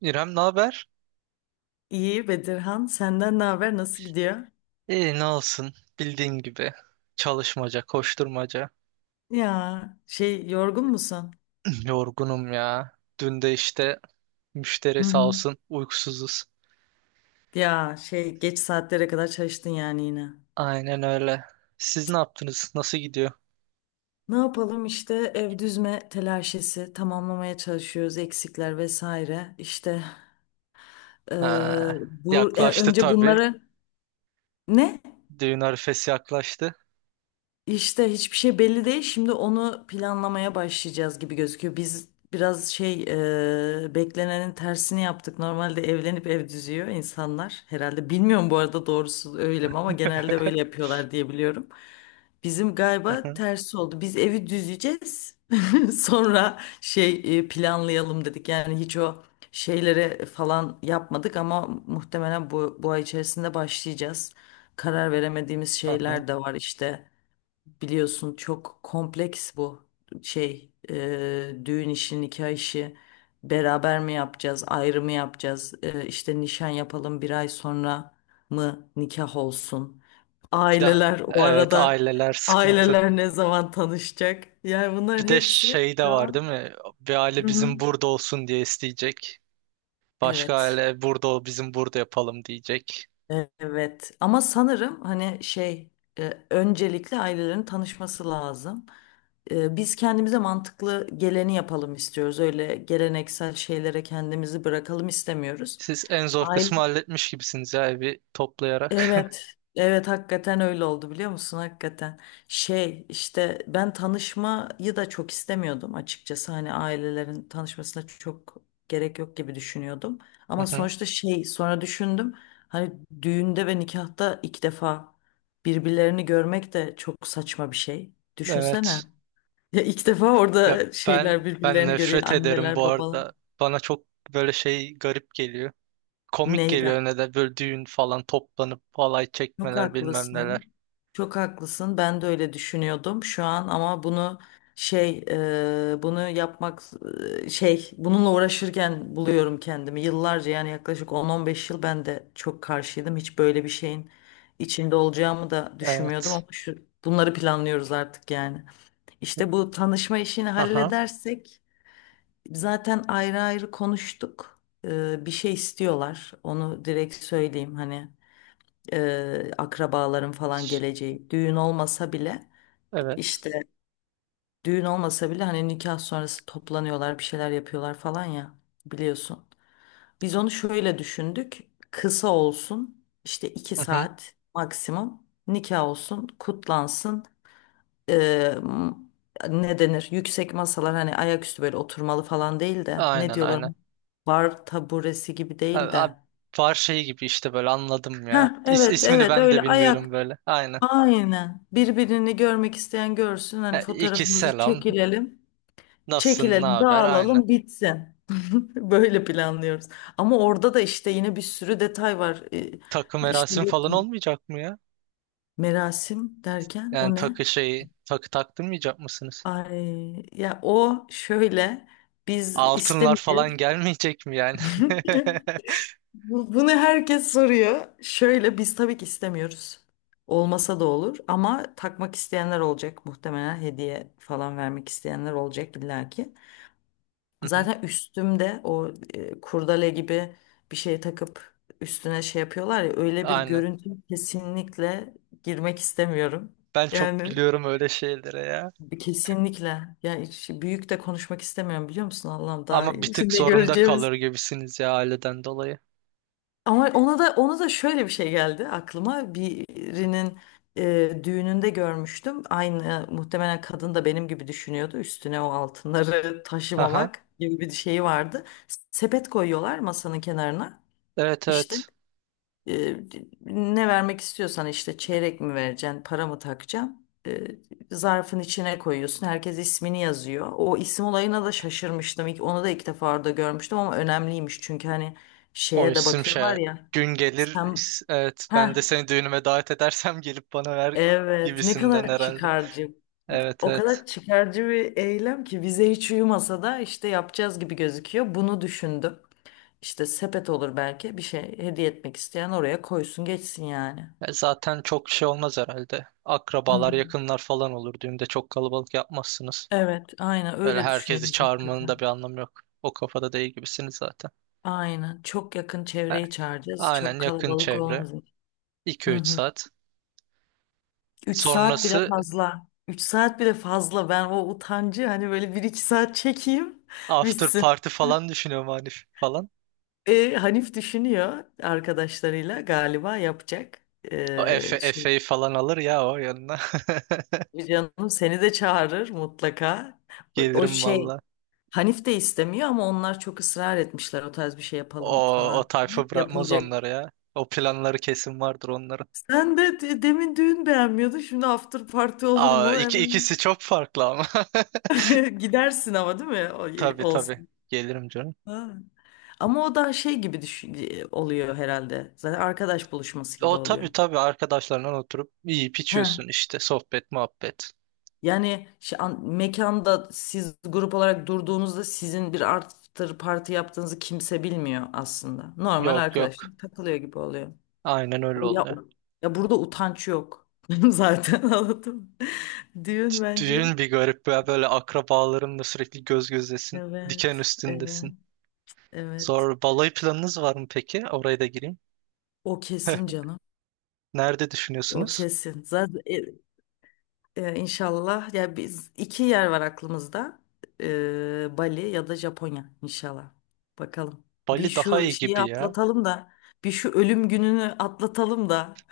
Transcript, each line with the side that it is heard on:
right: İrem, ne haber?
left: İyi Bedirhan, senden ne haber? Nasıl gidiyor?
right: İyi, ne olsun. Bildiğin gibi. Çalışmaca, koşturmaca.
left: Ya şey yorgun musun?
right: Yorgunum ya. Dün de işte
left: Hı
right: müşteri sağ
left: hı.
right: olsun uykusuzuz.
left: Ya şey geç saatlere kadar çalıştın yani yine.
right: Aynen öyle. Siz ne yaptınız? Nasıl gidiyor?
left: Ne yapalım işte ev düzme telaşesi tamamlamaya çalışıyoruz eksikler vesaire. İşte eee,
right: Ha,
left: bu
right: yaklaştı
left: önce
right: tabii.
left: bunları ne?
right: Düğün arifesi yaklaştı.
left: İşte hiçbir şey belli değil. Şimdi onu planlamaya başlayacağız gibi gözüküyor. Biz biraz şey beklenenin tersini yaptık. Normalde evlenip ev düzüyor insanlar herhalde. Bilmiyorum bu arada doğrusu öyle mi ama genelde öyle yapıyorlar diye biliyorum. Bizim galiba tersi oldu. Biz evi düzeceğiz. Sonra şey planlayalım dedik. Yani hiç o şeylere falan yapmadık ama muhtemelen bu ay içerisinde başlayacağız. Karar veremediğimiz şeyler de var işte. Biliyorsun çok kompleks bu şey düğün işi, nikah işi beraber mi yapacağız, ayrı mı yapacağız? E, işte nişan yapalım, bir ay sonra mı nikah olsun,
right: Bir de
left: aileler o
right: evet,
left: arada
right: aileler sıkıntı.
left: aileler ne zaman tanışacak, yani bunların
right: Bir de
left: hepsi
right: şey de
left: şu
right: var, değil
left: an.
right: mi? Bir aile
left: Hı hı.
right: bizim burada olsun diye isteyecek. Başka
left: Evet.
right: aile burada ol bizim burada yapalım diyecek.
left: Evet ama sanırım hani şey öncelikle ailelerin tanışması lazım. E, biz kendimize mantıklı geleni yapalım istiyoruz. Öyle geleneksel şeylere kendimizi bırakalım istemiyoruz.
right: Siz en zor kısmı halletmiş gibisiniz ya, evi toplayarak.
left: Evet, evet, hakikaten öyle oldu, biliyor musun? Hakikaten şey işte, ben tanışmayı da çok istemiyordum açıkçası. Hani ailelerin tanışmasına çok gerek yok gibi düşünüyordum.
right: Hı
left: Ama
right: hı.
left: sonuçta şey, sonra düşündüm, hani düğünde ve nikahta iki defa birbirlerini görmek de çok saçma bir şey. Düşünsene.
right: Evet.
left: Ya ilk defa
right: Ya
left: orada şeyler
right: ben
left: birbirlerini görüyor,
right: nefret ederim
left: anneler
right: bu
left: babalar.
right: arada. Bana çok böyle şey garip geliyor. Komik geliyor
left: Neyden?
right: ne de böyle düğün falan toplanıp halay
left: Çok
right: çekmeler bilmem neler.
left: haklısın. Çok haklısın. Ben de öyle düşünüyordum şu an ama bunu şey bunu yapmak şey, bununla uğraşırken buluyorum kendimi. Yıllarca, yani yaklaşık 10-15 yıl ben de çok karşıydım. Hiç böyle bir şeyin içinde olacağımı da düşünmüyordum
right: Evet.
left: ama şu bunları planlıyoruz artık yani. İşte bu tanışma işini
right: Aha.
left: halledersek, zaten ayrı ayrı konuştuk. E, bir şey istiyorlar. Onu direkt söyleyeyim, hani akrabaların falan geleceği. Düğün olmasa bile,
right: Evet.
left: işte düğün olmasa bile hani nikah sonrası toplanıyorlar, bir şeyler yapıyorlar falan ya, biliyorsun. Biz onu şöyle düşündük. Kısa olsun işte, iki
right: Hı hı.
left: saat maksimum, nikah olsun, kutlansın. E, m- ne denir? Yüksek masalar, hani ayaküstü böyle oturmalı falan, değil de ne
right: Aynen
left: diyorlar?
right: aynen.
left: Bar taburesi gibi
right: Abi,
left: değil
right: abi
left: de.
right: var şey gibi işte, böyle anladım ya.
left: Ha, evet
right: İsmini
left: evet,
right: ben de
left: öyle ayak.
right: bilmiyorum böyle. Aynen.
left: Aynen. Birbirini görmek isteyen görsün. Hani
right: Ha, İki
left: fotoğrafımızı
right: selam.
left: çekilelim.
right: Nasılsın? Ne
left: Çekilelim,
right: haber? Aynen.
left: dağılalım, bitsin. Böyle planlıyoruz. Ama orada da işte yine bir sürü detay var.
right: Takı
left: İşte
right: merasim
left: yok,
right: falan olmayacak mı ya?
left: merasim derken
right: Yani
left: o ne?
right: takı şeyi, takı taktırmayacak mısınız?
left: Ay, ya o şöyle, biz
right: Altınlar falan
left: istemeyeceğiz.
right: gelmeyecek mi yani?
left: Bunu herkes soruyor. Şöyle, biz tabii ki istemiyoruz. Olmasa da olur ama takmak isteyenler olacak. Muhtemelen hediye falan vermek isteyenler olacak illaki.
right: Hı hı.
left: Zaten üstümde o kurdele gibi bir şey takıp üstüne şey yapıyorlar ya, öyle bir
right: Aynen.
left: görüntü kesinlikle girmek istemiyorum.
right: Ben çok
left: Yani
right: gülüyorum öyle şeylere ya.
left: kesinlikle, yani hiç büyük de konuşmak istemiyorum, biliyor musun Allah'ım, daha
right: Ama bir tık
left: şimdi
right: zorunda
left: göreceğimiz.
right: kalır gibisiniz ya, aileden dolayı.
left: Ama ona da şöyle bir şey geldi aklıma. Birinin düğününde görmüştüm. Aynı, muhtemelen kadın da benim gibi düşünüyordu. Üstüne o altınları
right: Aha.
left: taşımamak gibi bir şeyi vardı. Sepet koyuyorlar masanın kenarına.
right: Evet
left: İşte
right: evet.
left: e, ne vermek istiyorsan, işte çeyrek mi vereceksin, para mı takacaksın? E, zarfın içine koyuyorsun. Herkes ismini yazıyor. O isim olayına da şaşırmıştım. Onu da ilk defa orada görmüştüm ama önemliymiş. Çünkü hani
right: O
left: şeye de
right: isim şey,
left: bakıyorlar ya.
right: gün gelir,
left: Sen
right: evet, ben de
left: ha,
right: seni düğünüme davet edersem gelip bana ver
left: evet, ne
right: gibisinden
left: kadar
right: herhalde.
left: çıkarcı.
right: Evet
left: O
right: evet.
left: kadar çıkarcı bir eylem ki bize hiç uyumasa da işte yapacağız gibi gözüküyor. Bunu düşündüm. İşte sepet olur, belki bir şey hediye etmek isteyen oraya koysun geçsin yani.
right: E, zaten çok şey olmaz herhalde. Akrabalar,
left: Hı.
right: yakınlar falan olur, düğünde çok kalabalık yapmazsınız.
left: Evet, aynen
right: Böyle
left: öyle
right: herkesi
left: düşünüyoruz
right: çağırmanın
left: hakikaten.
right: da bir anlamı yok. O kafada değil gibisiniz zaten.
left: Aynen. Çok yakın
right: He,
left: çevreyi çağıracağız. Çok
right: aynen, yakın
left: kalabalık
right: çevre,
left: olmaz.
right: 2
left: Hı
right: üç
left: hı.
right: saat.
left: Üç saat bile
right: Sonrası
left: fazla. Üç saat bile fazla. Ben o utancı hani böyle bir iki saat çekeyim
right: after
left: bitsin.
right: party falan düşünüyorum, Hanif falan.
left: E, Hanif düşünüyor, arkadaşlarıyla galiba yapacak.
right: O Efe,
left: E, şey,
right: Efe'yi falan alır ya o yanına.
left: canım seni de çağırır mutlaka. O
right: Gelirim
left: şey,
right: valla.
left: Hanif de istemiyor ama onlar çok ısrar etmişler, o tarz bir şey
right: O,
left: yapalım
right: o
left: falan.
right: tayfa bırakmaz
left: Yapılacak
right: onları ya. O planları kesin vardır onların.
left: Sen de demin düğün beğenmiyordun. Şimdi after party olur
right: Aa,
left: mu? Hemen
right: ikisi çok farklı ama.
left: gidersin ama, değil mi?
right: Tabii tabii.
left: Olsun.
right: Gelirim canım.
left: Ha. Ama o daha şey gibi düşün oluyor herhalde. Zaten arkadaş buluşması gibi
right: O
left: oluyor.
right: tabii tabii, arkadaşlarla oturup yiyip içiyorsun
left: He.
right: işte, sohbet muhabbet.
left: Yani şey, mekanda siz grup olarak durduğunuzda, sizin bir after party yaptığınızı kimse bilmiyor aslında. Normal
right: Yok
left: arkadaşlar
right: yok.
left: takılıyor gibi oluyor.
right: Aynen öyle
left: O ya,
right: oluyor.
left: o- ya burada utanç yok. Zaten anladım. Düğün
right: D-
left: bence.
right: Düğün bir garip ya, böyle akrabalarınla sürekli göz gözesin. Diken
left: Evet. Evet.
right: üstündesin.
left: Evet.
right: Zor. Balayı planınız var mı peki? Oraya da gireyim.
left: O kesin canım.
right: Nerede
left: O
right: düşünüyorsunuz?
left: kesin. Zaten inşallah ya, biz, iki yer var aklımızda. E, Bali ya da Japonya inşallah. Bakalım.
right: Bali
left: Bir
right: daha
left: şu
right: iyi
left: şeyi
right: gibi ya.
left: atlatalım da, bir şu ölüm gününü atlatalım da.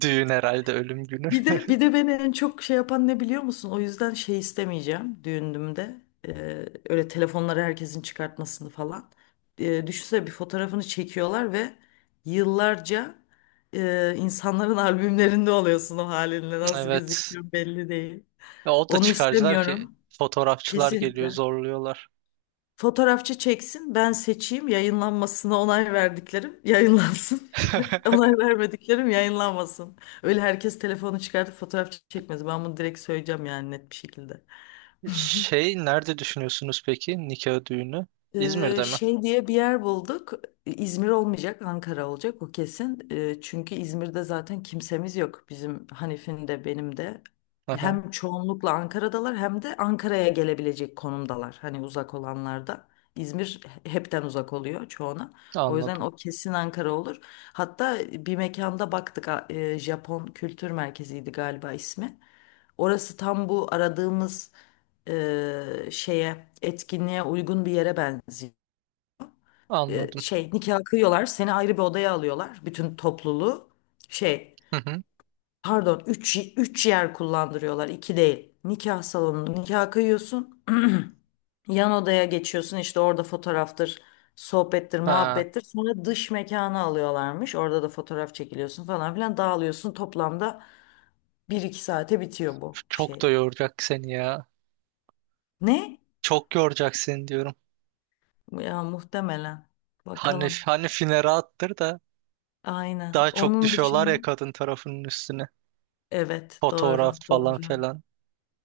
right: Düğün herhalde ölüm günü.
left: Bir de beni en çok şey yapan ne, biliyor musun? O yüzden şey istemeyeceğim düğünümde. Öyle telefonları herkesin çıkartmasını falan. Düşünsene, bir fotoğrafını çekiyorlar ve yıllarca insanların albümlerinde oluyorsun o halinle. Nasıl
right: Evet.
left: gözüküyor belli değil.
right: Ya o da
left: Onu
right: çıkarcılar ki,
left: istemiyorum.
right: fotoğrafçılar geliyor
left: Kesinlikle.
right: zorluyorlar.
left: Fotoğrafçı çeksin, ben seçeyim, yayınlanmasına onay verdiklerim yayınlansın. Onay vermediklerim yayınlanmasın. Öyle herkes telefonu çıkartıp fotoğraf çekmez. Ben bunu direkt söyleyeceğim, yani net bir şekilde.
right: Şey, nerede düşünüyorsunuz peki nikah düğünü? İzmir'de mi?
left: Şey diye bir yer bulduk. İzmir olmayacak, Ankara olacak, o kesin. Çünkü İzmir'de zaten kimsemiz yok. Bizim, Hanif'in de benim de.
right: Hı hı,
left: Hem çoğunlukla Ankara'dalar, hem de Ankara'ya gelebilecek konumdalar. Hani uzak olanlar da. İzmir hepten uzak oluyor çoğuna. O yüzden
right: anladım.
left: o kesin Ankara olur. Hatta bir mekanda baktık, Japon Kültür Merkezi'ydi galiba ismi. Orası tam bu aradığımız şeye, etkinliğe uygun bir yere benziyor. E,
right: Anladım.
left: şey, nikah kıyıyorlar, seni ayrı bir odaya alıyorlar, bütün topluluğu. Şey,
right: Hı hı.
left: pardon, üç yer kullandırıyorlar, 2 değil. Nikah salonunda nikah kıyıyorsun. Yan odaya geçiyorsun, işte orada fotoğraftır, sohbettir,
right: Ha,
left: muhabbettir. Sonra dış mekana alıyorlarmış. Orada da fotoğraf çekiliyorsun falan filan, dağılıyorsun. Toplamda bir iki saate bitiyor bu
right: çok
left: şey.
right: da yoracak seni ya.
left: Ne?
right: Çok yoracak seni diyorum.
left: Ya muhtemelen.
right: Hani
left: Bakalım.
right: hani finere attır da
left: Aynen.
right: daha çok
left: Onun
right: düşüyorlar
left: dışında,
right: ya kadın tarafının üstüne.
left: evet,
right: Fotoğraf
left: doğru doğru
right: falan filan.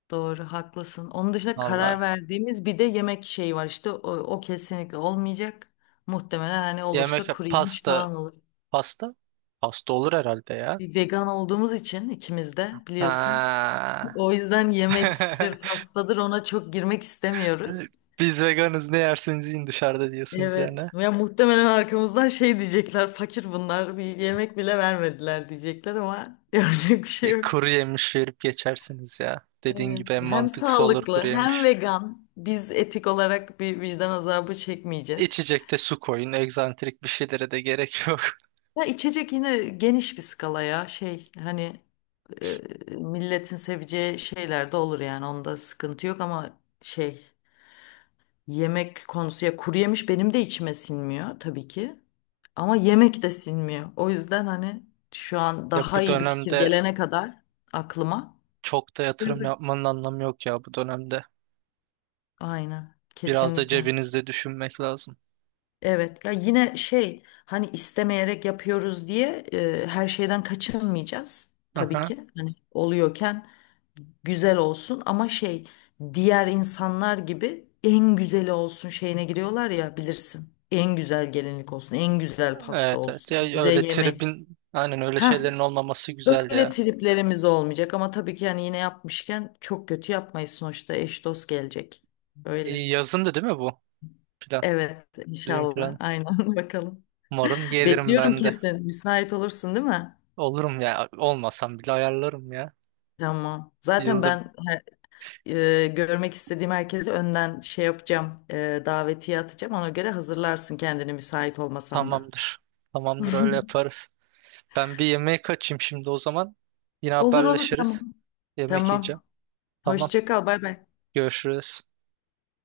left: doğru, haklısın. Onun dışında
right: Valla.
left: karar verdiğimiz bir de yemek şeyi var, işte o kesinlikle olmayacak. Muhtemelen, hani
right: Yemek,
left: olursa kuru yemiş
right: pasta,
left: falan olur.
right: pasta pasta olur herhalde ya.
left: Bir vegan olduğumuz için ikimiz de, biliyorsun.
right: Ha.
left: O yüzden yemektir, pastadır, ona çok girmek istemiyoruz.
right: Biz veganız, ne yerseniz yiyin dışarıda diyorsunuz yani.
left: Evet. Ya muhtemelen arkamızdan şey diyecekler. Fakir bunlar. Bir yemek bile vermediler diyecekler ama yapacak bir şey
right: E,
left: yok.
right: kuru yemiş verip geçersiniz ya. Dediğin
left: Evet.
right: gibi en
left: Hem
right: mantıklısı olur, kuru
left: sağlıklı, hem
right: yemiş.
left: vegan. Biz etik olarak bir vicdan azabı çekmeyeceğiz.
right: İçecekte su koyun. Egzantrik bir şeylere de gerek yok.
left: Ya içecek yine geniş bir skala ya. Şey, hani e, milletin seveceği şeyler de olur, yani onda sıkıntı yok ama şey, yemek konusu, ya kuru yemiş benim de içime sinmiyor tabii ki. Ama yemek de sinmiyor. O yüzden hani şu an
right: Ya
left: daha
right: bu
left: iyi bir fikir
right: dönemde
left: gelene kadar aklıma.
right: çok da yatırım
left: Tabii.
right: yapmanın anlamı yok ya, bu dönemde.
left: Aynen,
right: Biraz da
left: kesinlikle.
right: cebinizde düşünmek lazım.
left: Evet ya, yine şey, hani istemeyerek yapıyoruz diye her şeyden kaçınmayacağız tabii
right: Aha.
left: ki. Hani oluyorken güzel olsun ama şey, diğer insanlar gibi en güzeli olsun şeyine giriyorlar ya, bilirsin. En güzel gelinlik olsun, en güzel pasta
right: Evet evet.
left: olsun,
right: Ya
left: güzel
right: öyle
left: yemek.
right: tribin, aynen öyle
left: Ha,
right: şeylerin olmaması güzel
left: öyle
right: ya.
left: triplerimiz olmayacak ama tabii ki, yani yine yapmışken çok kötü yapmayız sonuçta, eş dost gelecek.
right: E,
left: Öyle.
right: yazın da, değil mi bu plan?
left: Evet,
right: Düğün
left: inşallah
right: planı.
left: aynen bakalım.
right: Umarım gelirim
left: Bekliyorum
right: ben de.
left: kesin. Müsait olursun değil mi?
right: Olurum ya. Olmasam bile ayarlarım ya.
left: Tamam. Zaten
right: Yılda
left: ben görmek istediğim herkesi önden şey yapacağım. Davetiye atacağım. Ona göre hazırlarsın kendini, müsait olmasan da.
right: tamamdır. Tamamdır, öyle yaparız. Ben bir yemeğe kaçayım şimdi o zaman. Yine
left: Olur olur, tamam.
right: haberleşiriz. Yemek yiyeceğim.
left: Tamam.
right: Tamam.
left: Hoşça kal. Bay bay.
right: Görüşürüz.